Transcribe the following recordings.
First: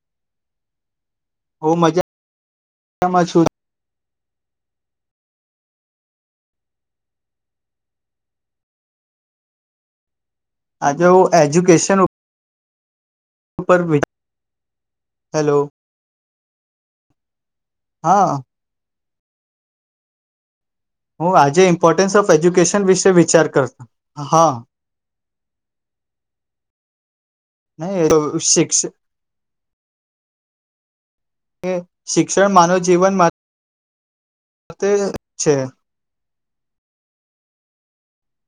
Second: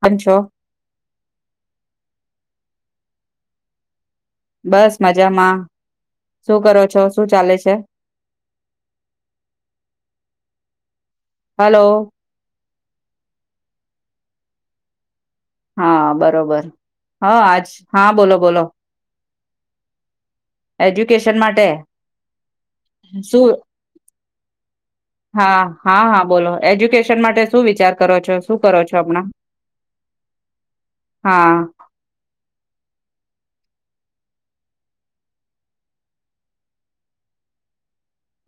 પાચછો હું મજામાં છું. બસ મજામાં, શું કરો છો, શું ચાલે છે? આજે હું હલો એજ્યુકેશન ઉપર વિ હેલો. હા બરોબર, હ આજ હા બોલો બોલો. હું એજ્યુકેશન માટે આજે ઈમ્પોર્ટન્સ ઓફ એજ્યુકેશન વિશે વિચાર શું કરવા હા. હા હા હા બોલો એજ્યુકેશન માટે શું વિચાર કરો છો, નહી શું શિક્ષ કરો છો હમણાં? હા. શિક્ષણ માનવ જીવનમાં તે છે.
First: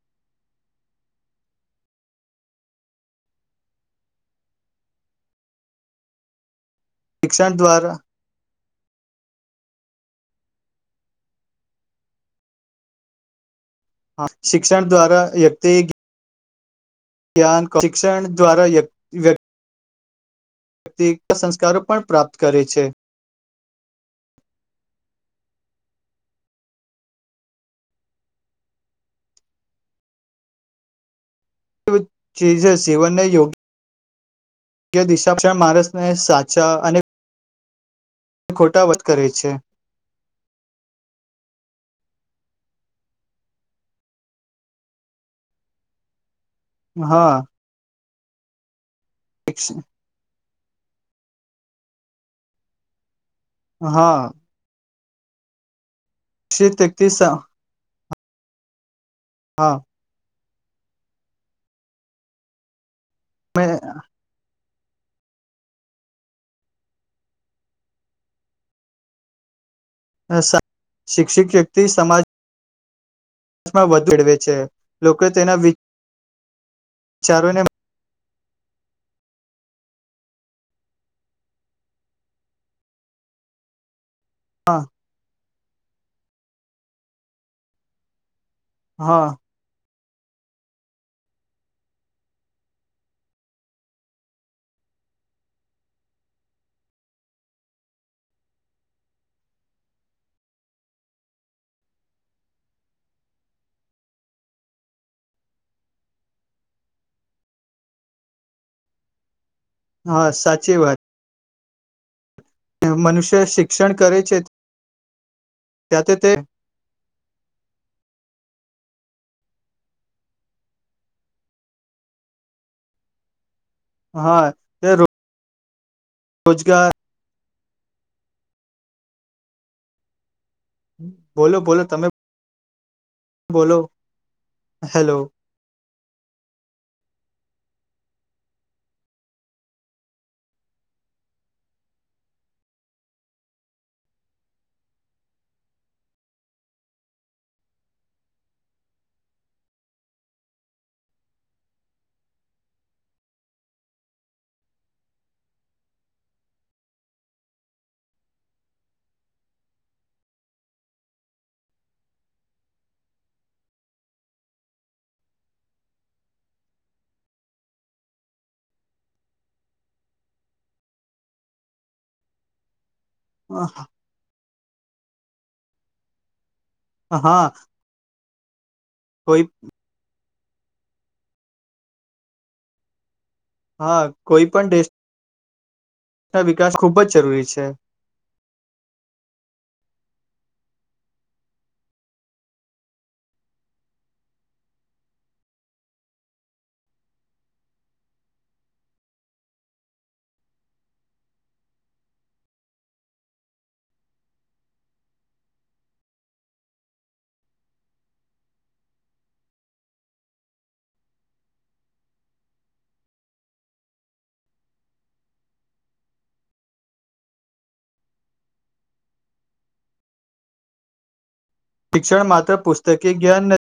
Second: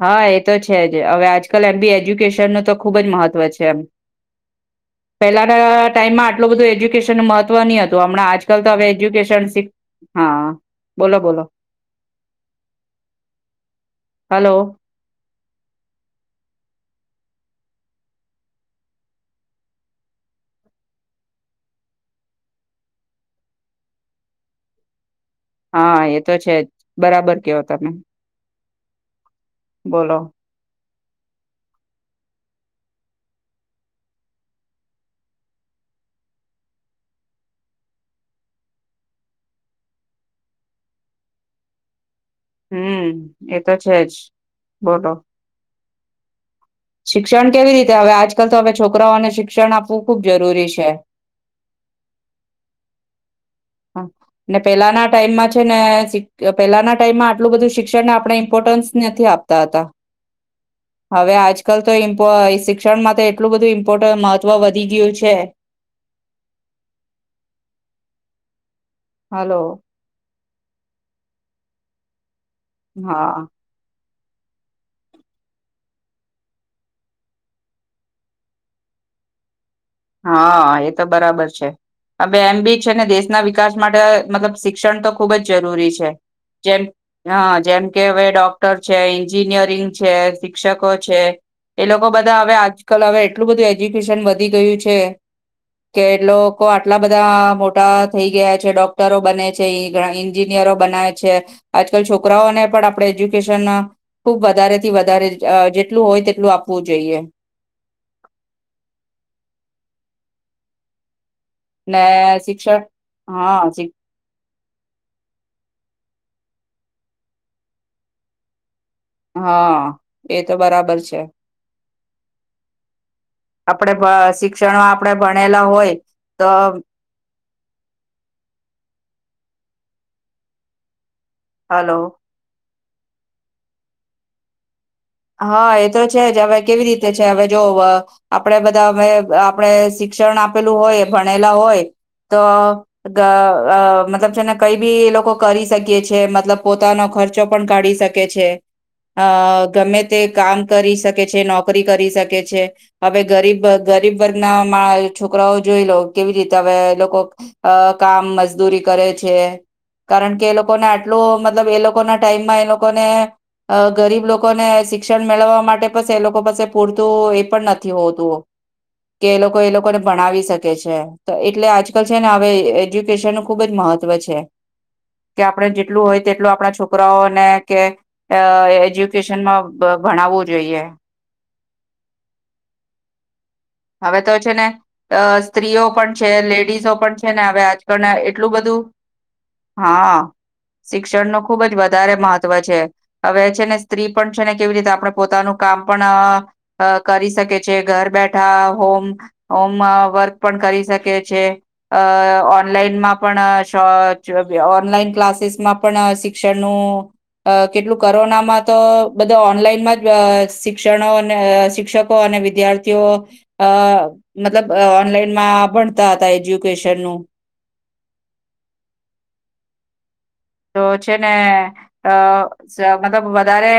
હા એ તો છે જ હવે આજકાલ એમ બી એજ્યુકેશનનું તો ખૂબ જ મહત્વ છે એમ. પહેલાના ટાઈમમાં આટલું બધું એજ્યુ નુ શિક્ષણ મહત્વ ની દ્વારા હતું હમણાં આજકાલ તો હવે એજ્યુકેશન શી હા બોલો બોલો. હ હલો શિક્ષણ દ્વારા વ્યક્તિ ધ્યાન, શિક્ષણ દ્વારા વ્યક્તિ વ્યક્તિ સંસ્કારો પણ પ્રાપ્ત કરે છે. હા એ તો છે જ બરાબર કેવો તમે બોલો. તુ ચીજે સીવનને યોગ કે દિશા, માર્ગદર્શન માણસને સાચા અને ખોટા વત કરે છે. હમ્મ, એ તો છે જ બોલો. હા શિક્ષણ કેવી રીતે હવે આજકાલ તો હવે છોકરાઓને શિક્ષણ આપવું ખૂબ જરૂરી છે. હા ને પેલાના ટાઈમમાં છે ને શિક્ષિત પેહલાના વ્યક્તિ ટાઈમમાં આટલું બધું શી ક્ષણને આપણે ઈમ્પોર્ટન્સ નથી આપતાં હા હતાં. હવે આજકાલ તો ઇમ્પ શિક્ષણ માં તો એટલું બધું ઇમ્પોર્ટ વ વધી ગયું છે. હલો શિક્ષિત વ્યક્તિ સમાજ હા [inaudible] છે લોકો તેના વિચારોને હા એ તો બરાબર છે હ એમ બી છે ને દેશના વિકાસ માટે મતલબ શિક્ષણ તો ખુબ જ જરૂરી છે જેમ હ જેમ કે હવે ડોક ડક્ટર છે, હા એન્જિનિયરિંગ છે, શિક્ષકો છે એ લોકો બધા હવે આજકલ હવે એટલું બધું એજ્યુકેશન વધી ગયું છે. [inaudible] કે એ લોકો આટલા બધા મોટા થઈ ગયા છે ડોક્ટરો બને છે એ એન્જિનિયરો બનાવે છે આજકાલ છોકરાઓને પણ આપણે એજ્યુકેશન ખુબ વધારે થી વધારે જેટલું હોય તેટલું આપવું જોઈએ હા સાચી વાત મેં અસી મનુષ્ય શિક્ષણ કરે છે તેથી તે હા એ તો બરાબર છે આપણે હા શિક્ષણમાં આપણે ભણેલા હોય તો રોજગાર બોલો બોલો હલો તમે બોલો હેલો હા એ તો છે જ હવે કેવી રીતે છે હવે જો આપણેે બધા અમે આપણેે શિક્ષણ આપેલુ હોય ભણેલા હોય તો ક અ મતલબ જેને કઈ બી લોકો કરી શકી છે મતલબ પોતાનો ખર્ચો પણ કાઢી શકે કે છે અ ગમે તે કામ કરી શકે છે નોકરી કરી શકે છે હવે ગરીબ ગરીબ વર્ગના છોકરાઓ જોઈ લો કેવી રીતે હવે લોકો અ કામ મજદુરી કરે છે કારણ કે એ લોકોને આટલો મતલબ એ લોકો ના ટાઈમમાં એ લોકોને અ ગરીબ લોકો ને શી શિક્ષણ મેળવવા માટે એ લોકો બસે પૂરતું એ પણ નથી હોતું કે એ લોકો એ લોકોને ભણાવી શકે છે તો એટલે આજકાલ છે ને હવે એજ પૈસા નું ખુબ જ મહત્વ છે કે આપણે જેટલું હોય તેટલું આપણા છોક હા છોકરાઓને કે કોઈ એજ્યુકેશનમાં ભણાવવું જોઈએ હા હવે તો કોઈ છે ને પણ દેશના સ્ત્રીઓ પણ છે વિકાસ લેડીઝો ખૂબ જ પણ છે ને જરૂરી હવે આ પણ એટલું બધું હા શિક્ષણ ન ખુબ જ વધારે મહત્વ છે હવે છે ને સ્ત્રી પણ છે ને કેવી રીતે આપણે પોતાનું કામ પણ અ કરી શકે છે ઘર બેઠ આ હોમ હોમમાં વર્ક પણ કરી શકે છે અ ઓનલાઈનમાં પણ શ [unintelligible] ઓનલાઈન ક્લાસીસમાં પણ પણ આ શિક્ષણ નું અ કેટલું કોરોનામાં તો બધા ઓનલાઈનમાં જ શિક્ષણો શિક્ષક અને વિદ્યાર્થીઓ અ મતલબ ઓનલાઈનમાં ભણતા હતા એજ્યુકેશન નું તો છે ને અ શિક્ષણ માત્ર પુસ્તકીય મતલબ જ્ઞાન વધારે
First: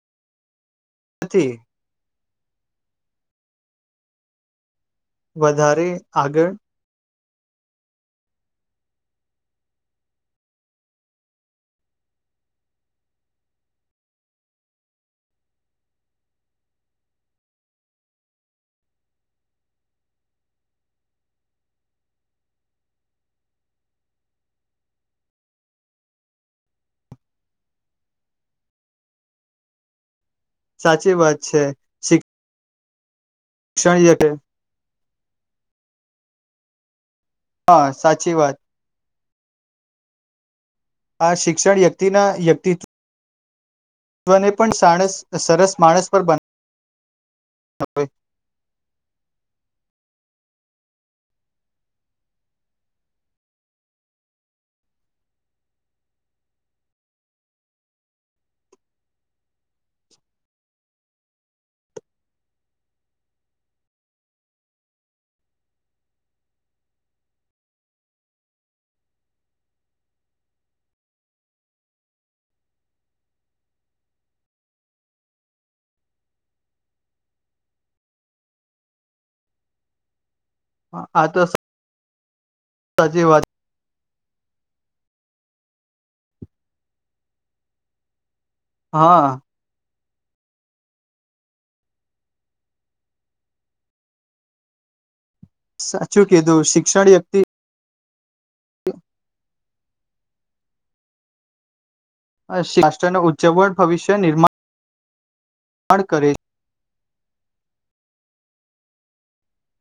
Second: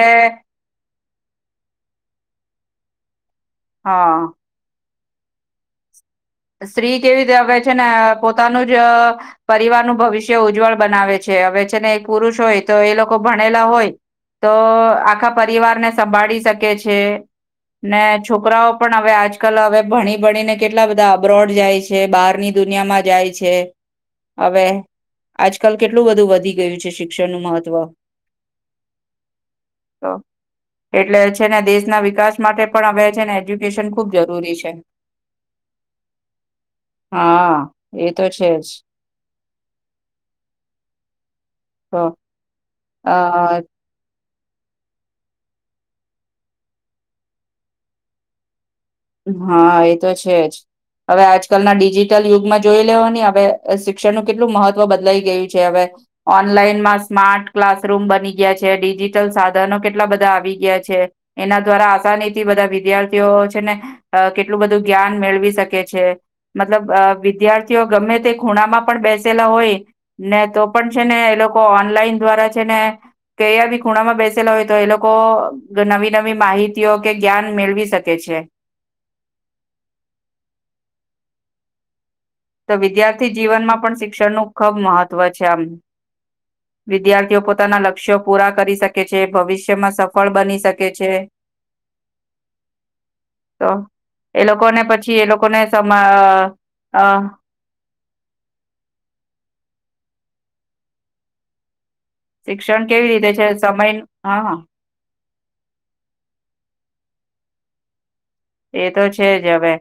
નથી હા વધારે આગળ સ્ત્રી કેવી રીતે આવે છે ને પોતાનું જ પરિવાર નું ભવિષ્ય ઉજ્જવળ બનાવે છે હવે છે ને એક પુરુષ હોય તો એ લોકો ભણેલા હોય તો આખા પરિવારને સંભાળી શકે છે. ને છોકરાઓ પણ હવે આજકાલ હવે ભણી ભણી ને કેટલા બધા બ્રોડ જાય છે બહારની દુનિયામાં જાય છે. હવે આજકાલ કેટલું બધું વધી ગયું છે શિક્ષણનું મહત્વ તો સાચી એટલે વાત છે ને દેશના વિકાસ માટે પણ હવે છે ને એજ્યુકેશન ખુબ શિક્ષણ જરૂરી છે. હા એ તો સાચી છે વાત જ આ શિક્ષણ વ્યક્તિ ના વ્યક્તિ હા હા ત્વ ને પણ સાણસ સરસ માણસ પર બ નાવે હા એ તો છે જ હવે આજકાલના ડિજિટલ યુગમાં જોઈ લેવો ની હવે શિક્ષણનું કેટલું મહત્વ બદલાઈ ગયું છે હવે ઓનલાઈનમાં સ્માર્ટ ક્લાસરૂમ બની ગયા છે ડિજીટલ સાધનો કેટલા બધા આવી ગયા છે. એના દ્વારા આસાનીથી બધા વિદ્યાર્થીઓ છે ને અ કેટલું બધું જ્ઞાન મેળવી શકે છે. મતલબ વિદ્યાર્થીઓ ગમે તે ખૂણામાં પણ બેસેલા હોય ને તો પણ છે ને એ લોકો ઓનલાઈન દ્વારા છે ને કયા ભી ખૂણામાં બેસેલા હોય તો એ લોકો નવી નવી માહિતીઓ કે જ્ઞાન મેળવી શકે છે. [unintelligible] તો સાચી વિદ્યાર્થી વાત જીવનમાં પણ શિક્ષણનું ખબ મહત્વ છે આમ વિદ્યાર્થીઓ પોતાના લક્ષ્યો પૂરા કરી શકે છે હા ભવિષ્યમાં સફળ બની શકે છે. તો એ લોકોને પછી એ લોકોને સાચું કીધું શિક્ષણ [unintelligible] વ્યક્તિ શિક્ષણ કેવી રાષ્ટ્રનું રીતે છે ઉજ્જવળ સમય હા હ પણ કરે એ તો છે જ હવે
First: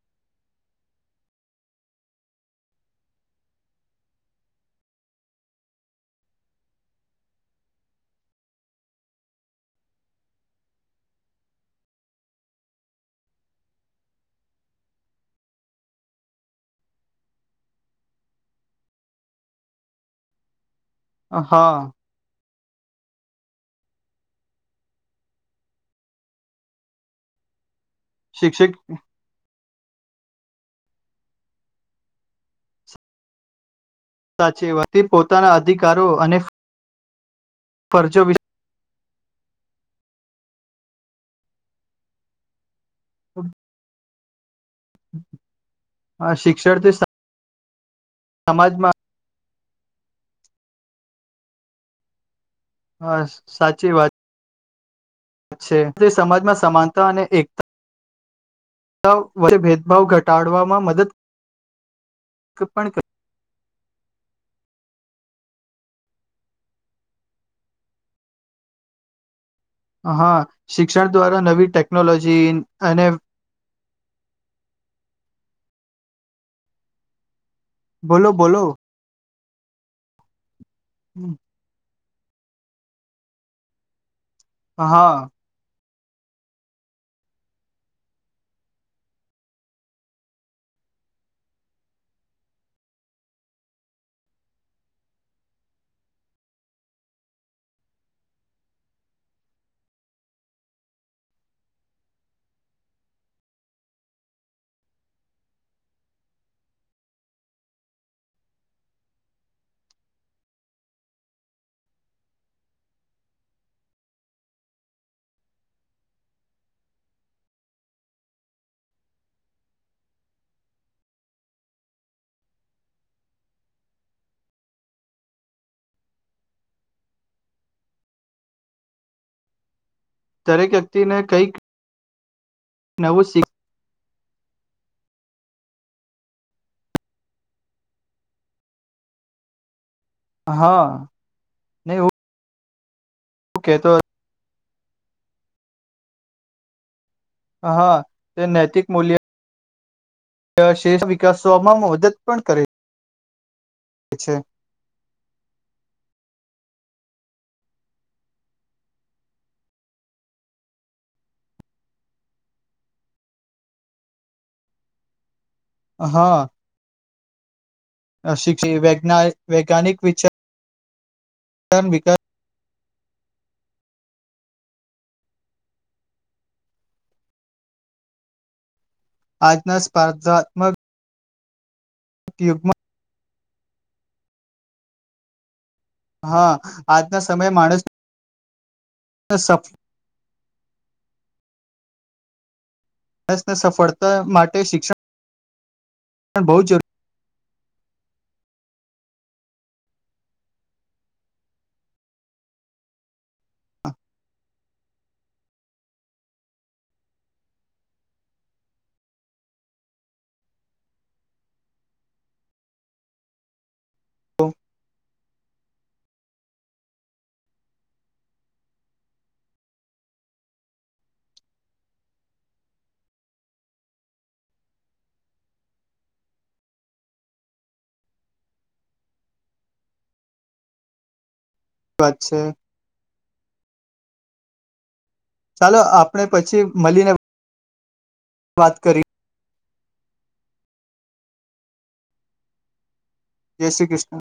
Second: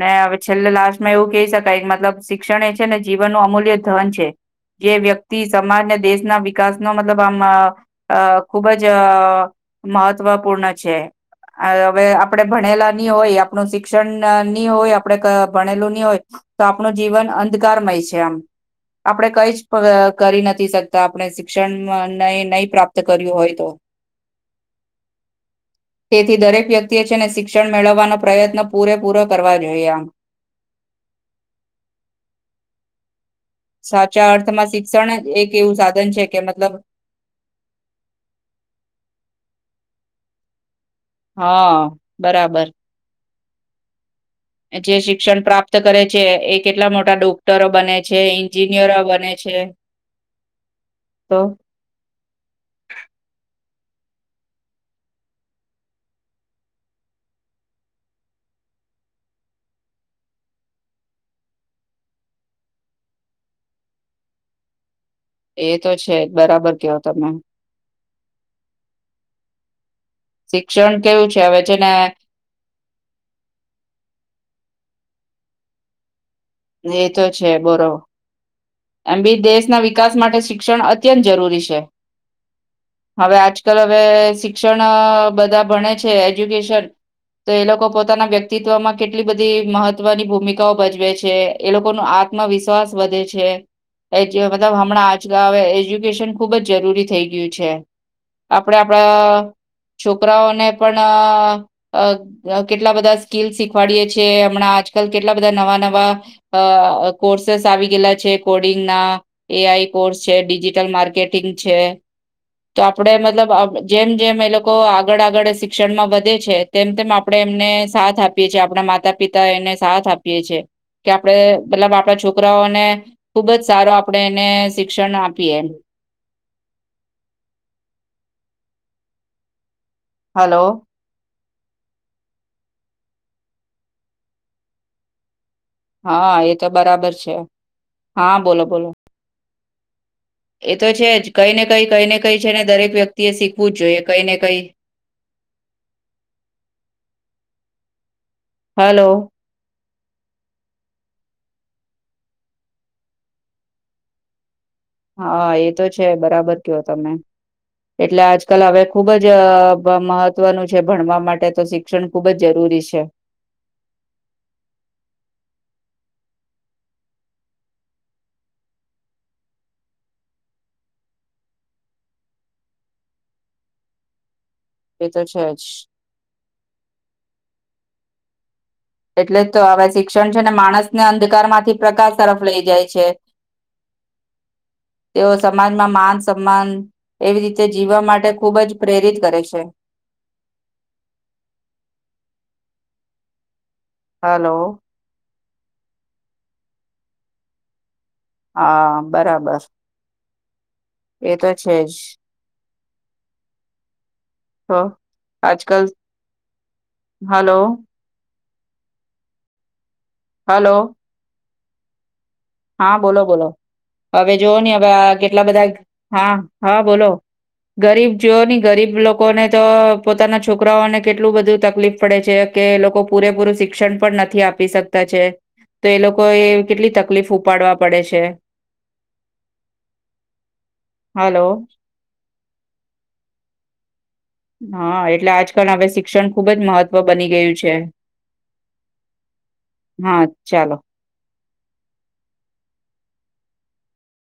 ને હવે છેલ્લે લાસ્ટમાં એવું કહી શકાય કે મતલબ શિક્ષણ એ છે ને જીવનનું અમૂલ્ય ધન છે. જે વ્યક્તિ સમાજને દેશના વિકાસનો મતલબ આમ અ અ ખુબ જ મહત્વપૂર્ણ છે. આ હવે આપડે ભણેલા ની હોય આપણું શિક્ષણ ની હોય આપડે ભણેલું ની હોય તો આપણું જીવન અંધકારમય છે આપડે કઈ જ કરી નથી શક તા આપણે હા શિક્ષણ ન નહી પ્રાપ્ત કર્યું હોય તો. તેથી દરેક વ્યક્તિએ છે ને શિક્ષણ મેળવવાનો પ્રયત્ન શિક્ષક પૂરે પૂરો કરવા જોઈએ આમ સાચા અર્થમાં સાચી વાત શિક્ષણ જ પોતાના એક એવું અધિકારો સાધન છે કે મતલબ ફર્જો વિ હા બરાબર [inaudible] જે શિક્ષણ પ્રાપ્ત કરે છે એ કેટલા શિક્ષણથી મોટા ડોક્ટરો બને છે એન્જિનિયરો સમાજમાં બને છે તો હા સાચી વાત છે તે સમાજમાં સમાનતા અને એકતા [inaudible] ભેદભાવ ઘટાડવામાં મદદ પણ [inaudible] એ તો છે બરાબર કેવો તમે હા શિક્ષણ કેવું છે દ્વારા હવે નવી છે ને ટેકનોલોજી અને એ તો છે બોરો બોલો બોલો એમ બી દેશના વિકાસ માટે શિક્ષણ અત્યંત જરૂરી છે. હવે આજકાલ હવે શિક્ષણ હા બધા ભણે છે. જે એજ્યુકેશન તો એ લોકો પોતાના વ્યક્તિત્વમાં કેટલી બધી મહત્વની ભૂમિકાઓ ભજવે છે. એ લોકોનુ આત્મવિશ્વાસ વધે છે. એ જે મતલબ હમના આજકા હવે એજ્યુકેશન ખુબ જ જરૂરી થઈ ગયું છે. આપડે આપડા છોકરાઓને પણ અ કેટલા બધા સ્કીલ શીખવાડીએ છીએ હમણાં આજકાલ કેટલા બધા નવા નવા અ કોર્સેસ આવી ગયેલા છે. કોડિંગ ના એ આઈ કોર્સ છે, ડિજિટલ માર્કેટિંગ છે. તો આપડે મતલબ જેમ જેમ એ લોકો આગળ આગળ શિક્ષણમાં વધે છે. તેમ તેમ આપડે એમને સાથ આપીએ છીએ આપણા માતા પિતા એને સાથ આપીએ છીએ. કે આપડે મતલબ આપડા છોકરાઓને ખુબ જ સારો આપણે એને શિક્ષણ આપીએ હલો દરેક વ્યક્તિ ને કઈક નવું શીખ હા એ તો બરાબર છે હા બોલો બોલો એ હા તો છે જ કઈ ને કઈ નહી કઈ ને હું કઈ છે ને દરેક વ્યક્તિ એ શીખવું જ કેતો જોઈએ કઈ ને કઈ હા તે નૈતિક હલો મૂલ્ય શેસ વિકસવામાં મદદ પણ કરે છે. હા એ તો છે બરાબર કયો તમે એટલે આજકાલ હવે ખુબ જ મહત્વનું છે ભણવા માટે તો શી ક્ષણ ખુબ જ જરૂરી છે. હા અ શિકષ્ વૈજ્ઞાનિક વિ વિકાસ એ તો છે જ એટલે તો આજના હવે શિક્ષણ છે ને સ્પર્ધાત્મક માણસ ને અંધકારમાંથી પ્રકાશ તરફ લઇ યુગમાં જાય છે. તેઓ સમાજમાં માન હા સમાન આજના એવી સમયે રીતે માણસ જીવવા માટે ખૂબ જ પ્રેરિત કરે છે. માણસને સફળતા હલો માટે શિક્ષણ બહુ જરૂરી હા બરાબર એ તો છે જ જરૂરી તો આજ કલ હાલો હલો હા બોલો બોલો હવે જોવો ને હવે આ કેટલા બધા હા હા બોલો ગરીબ જો ની ગરીબ લોકોને તો પોતાના છોકરાઓને કેટલું બધું તકલીફ પડે છે કે લોકો પૂરેપૂરું શિક્ષણ પણ નથી આપી શકતા છે. તો એ લોકો એ કેટલી તક લીફ ઉપાડવા પડે છે હલો વાત છે. હા એટલે આજકાલ ચાલો હવે આપણે શિક્ષણ ખુબ જ પછી મહત્વ મળીને બની ગયું છે. વાત કરી હા ચાલો જય શ્રી કૃષ્ણ